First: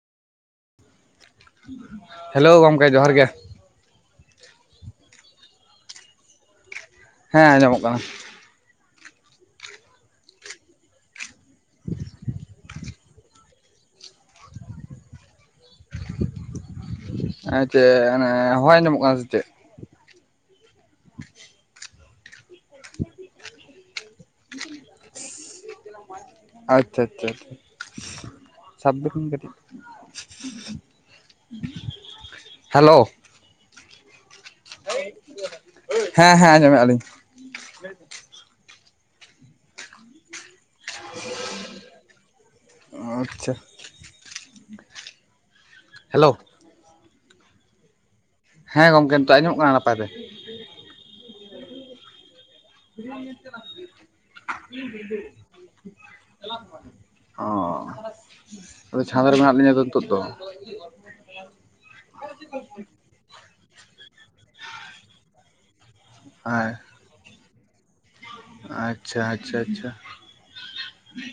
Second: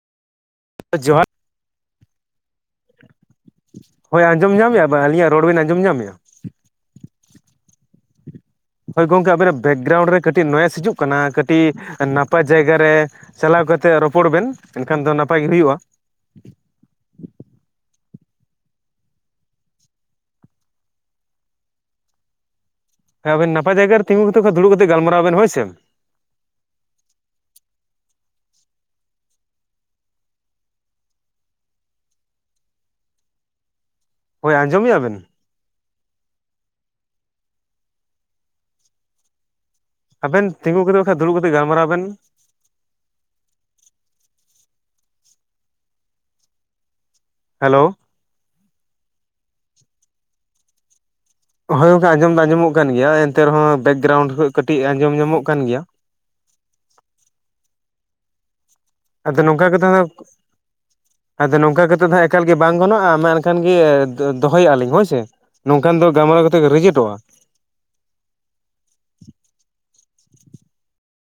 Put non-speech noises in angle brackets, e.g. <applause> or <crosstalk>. ᱡᱚᱦᱟᱨ᱾ ᱦᱮᱞᱳᱣ ᱜᱚᱢᱠᱮ ᱡᱚᱦᱟᱨ ᱜᱮ᱾ ᱦᱳᱭ ᱟᱸᱡᱚᱢ ᱧᱟᱢᱮᱫᱼᱟ ᱵᱮ ᱟᱹᱞᱤᱧᱟᱜ ᱨᱚᱲ ᱵᱮᱱ ᱟᱸᱡᱚᱢ ᱧᱟᱢᱮᱫᱼᱟ? ᱦᱮᱸ ᱟᱸᱡᱚᱢᱚᱜ ᱠᱟᱱᱟ, ᱦᱳᱭ ᱜᱚᱝᱠᱮ ᱟᱵᱮᱱᱟᱜ ᱵᱮᱠᱜᱮᱨᱟᱣᱩᱱᱰ ᱨᱮ ᱠᱟᱹᱴᱤᱡ ᱱᱚᱭᱮᱡᱽ ᱦᱤᱡᱩᱜ ᱠᱟᱱᱟ ᱠᱟᱹᱴᱤᱡ ᱱᱟᱯᱟᱭ ᱡᱟᱭᱜᱟ ᱨᱮ ᱪᱟᱞᱟᱣ ᱠᱟᱛᱮᱜ ᱨᱚᱯᱚᱲ ᱵᱮᱱ ᱮᱱᱠᱷᱟᱱ ᱫᱚ ᱱᱟᱯᱟᱭ ᱜᱮ ᱦᱩᱭᱩᱜᱼᱟ᱾ ᱟᱨ ᱪᱮᱫ ᱚᱱᱮ ᱦᱚᱭ ᱟᱡᱚᱢᱚᱜ ᱠᱟᱱᱟ ᱥᱮ ᱪᱮᱫ, <inaudible> <inaudible> ᱦᱮᱸ ᱟᱵᱮᱱ ᱱᱟᱯᱟᱭ ᱡᱟᱭᱜᱟ ᱨᱮ ᱛᱤᱸᱜᱩ ᱠᱟᱛᱮ ᱵᱟᱠᱷᱟᱡ ᱫᱩᱲᱩᱵ ᱠᱟᱛᱮᱫ ᱜᱟᱞᱢᱟᱨᱟᱣ ᱵᱮᱱ ᱦᱳᱭ ᱥᱮ, ᱟᱪᱪᱷᱟ ᱟᱪᱪᱷᱟ ᱟᱪᱪᱷᱟ, ᱥᱟᱵ ᱫᱚᱦᱚᱭ ᱠᱟᱹᱴᱤᱡ <unintelligible> <inaudible> ᱦᱮᱞᱳ ᱦᱳᱭ ᱟᱸᱡᱚᱢᱮᱫᱼᱟ ᱵᱮᱱ ᱦᱮᱸ ᱦᱮᱸ ᱟᱸᱡᱚᱢᱮᱜ-ᱟᱞᱤᱧ, ᱟᱵᱮᱱ ᱛᱤᱸᱜᱩ ᱠᱟᱛᱮᱫ ᱵᱟᱠᱷᱟᱡ ᱫᱩᱲᱩᱵ ᱠᱟᱛᱮᱫ ᱜᱟᱞᱢᱟᱨᱟᱣ ᱵᱮᱱ, ᱟᱪᱪᱷᱟ ᱦᱮᱞᱳ, ᱦᱮᱞᱳ ᱦᱮᱸ ᱜᱚᱝᱠᱮ ᱱᱤᱛᱚᱜ ᱟᱡᱚᱢᱚᱜ ᱠᱟᱱᱟ ᱱᱟᱯᱟᱭ ᱛᱮ ᱦᱳᱭ ᱜᱚᱝᱠᱮ ᱟᱸᱡᱚᱢ ᱫᱚ ᱟᱸᱡᱚᱢ ᱚᱜ ᱠᱟᱱ ᱜᱮᱭᱟ ᱮᱱᱛᱮ ᱨᱮᱦᱚᱸ ᱵᱮᱠᱜᱨᱟᱣᱩᱱᱰ ᱠᱷᱚᱡ ᱠᱟᱹᱴᱤᱡ ᱟᱸᱡᱚᱢ ᱧᱟᱢᱚᱜ ᱠᱟᱱ ᱜᱮᱭᱟ, <unintelligible> ᱚᱻ ᱟᱫᱚ ᱱᱚᱝᱠᱟ ᱠᱟᱛᱮ ᱱᱟᱜ ᱟᱫᱚ ᱱᱚᱝᱠᱟ ᱠᱟᱛᱮ ᱫᱚ ᱮᱠᱟᱞ ᱜᱮ ᱵᱟᱝ ᱜᱟᱱᱚᱜᱼᱟ ᱢᱮᱱᱠᱷᱟᱱ ᱠᱷᱟᱱ ᱜᱮ ᱫᱚᱦᱚᱭᱮᱜᱼᱟ ᱞᱤᱧ ᱦᱳᱭ ᱥᱮ ᱱᱚᱝᱠᱟᱱ ᱫᱚ ᱜᱟᱞᱢᱟᱨᱟᱣ ᱠᱟᱛᱮᱫ ᱦᱮᱸ ᱨᱤᱡᱮᱴᱚᱜᱼᱟ, ᱟᱪᱪᱷᱟ ᱟᱪᱪᱷᱟ ᱟᱪᱪᱷᱟ,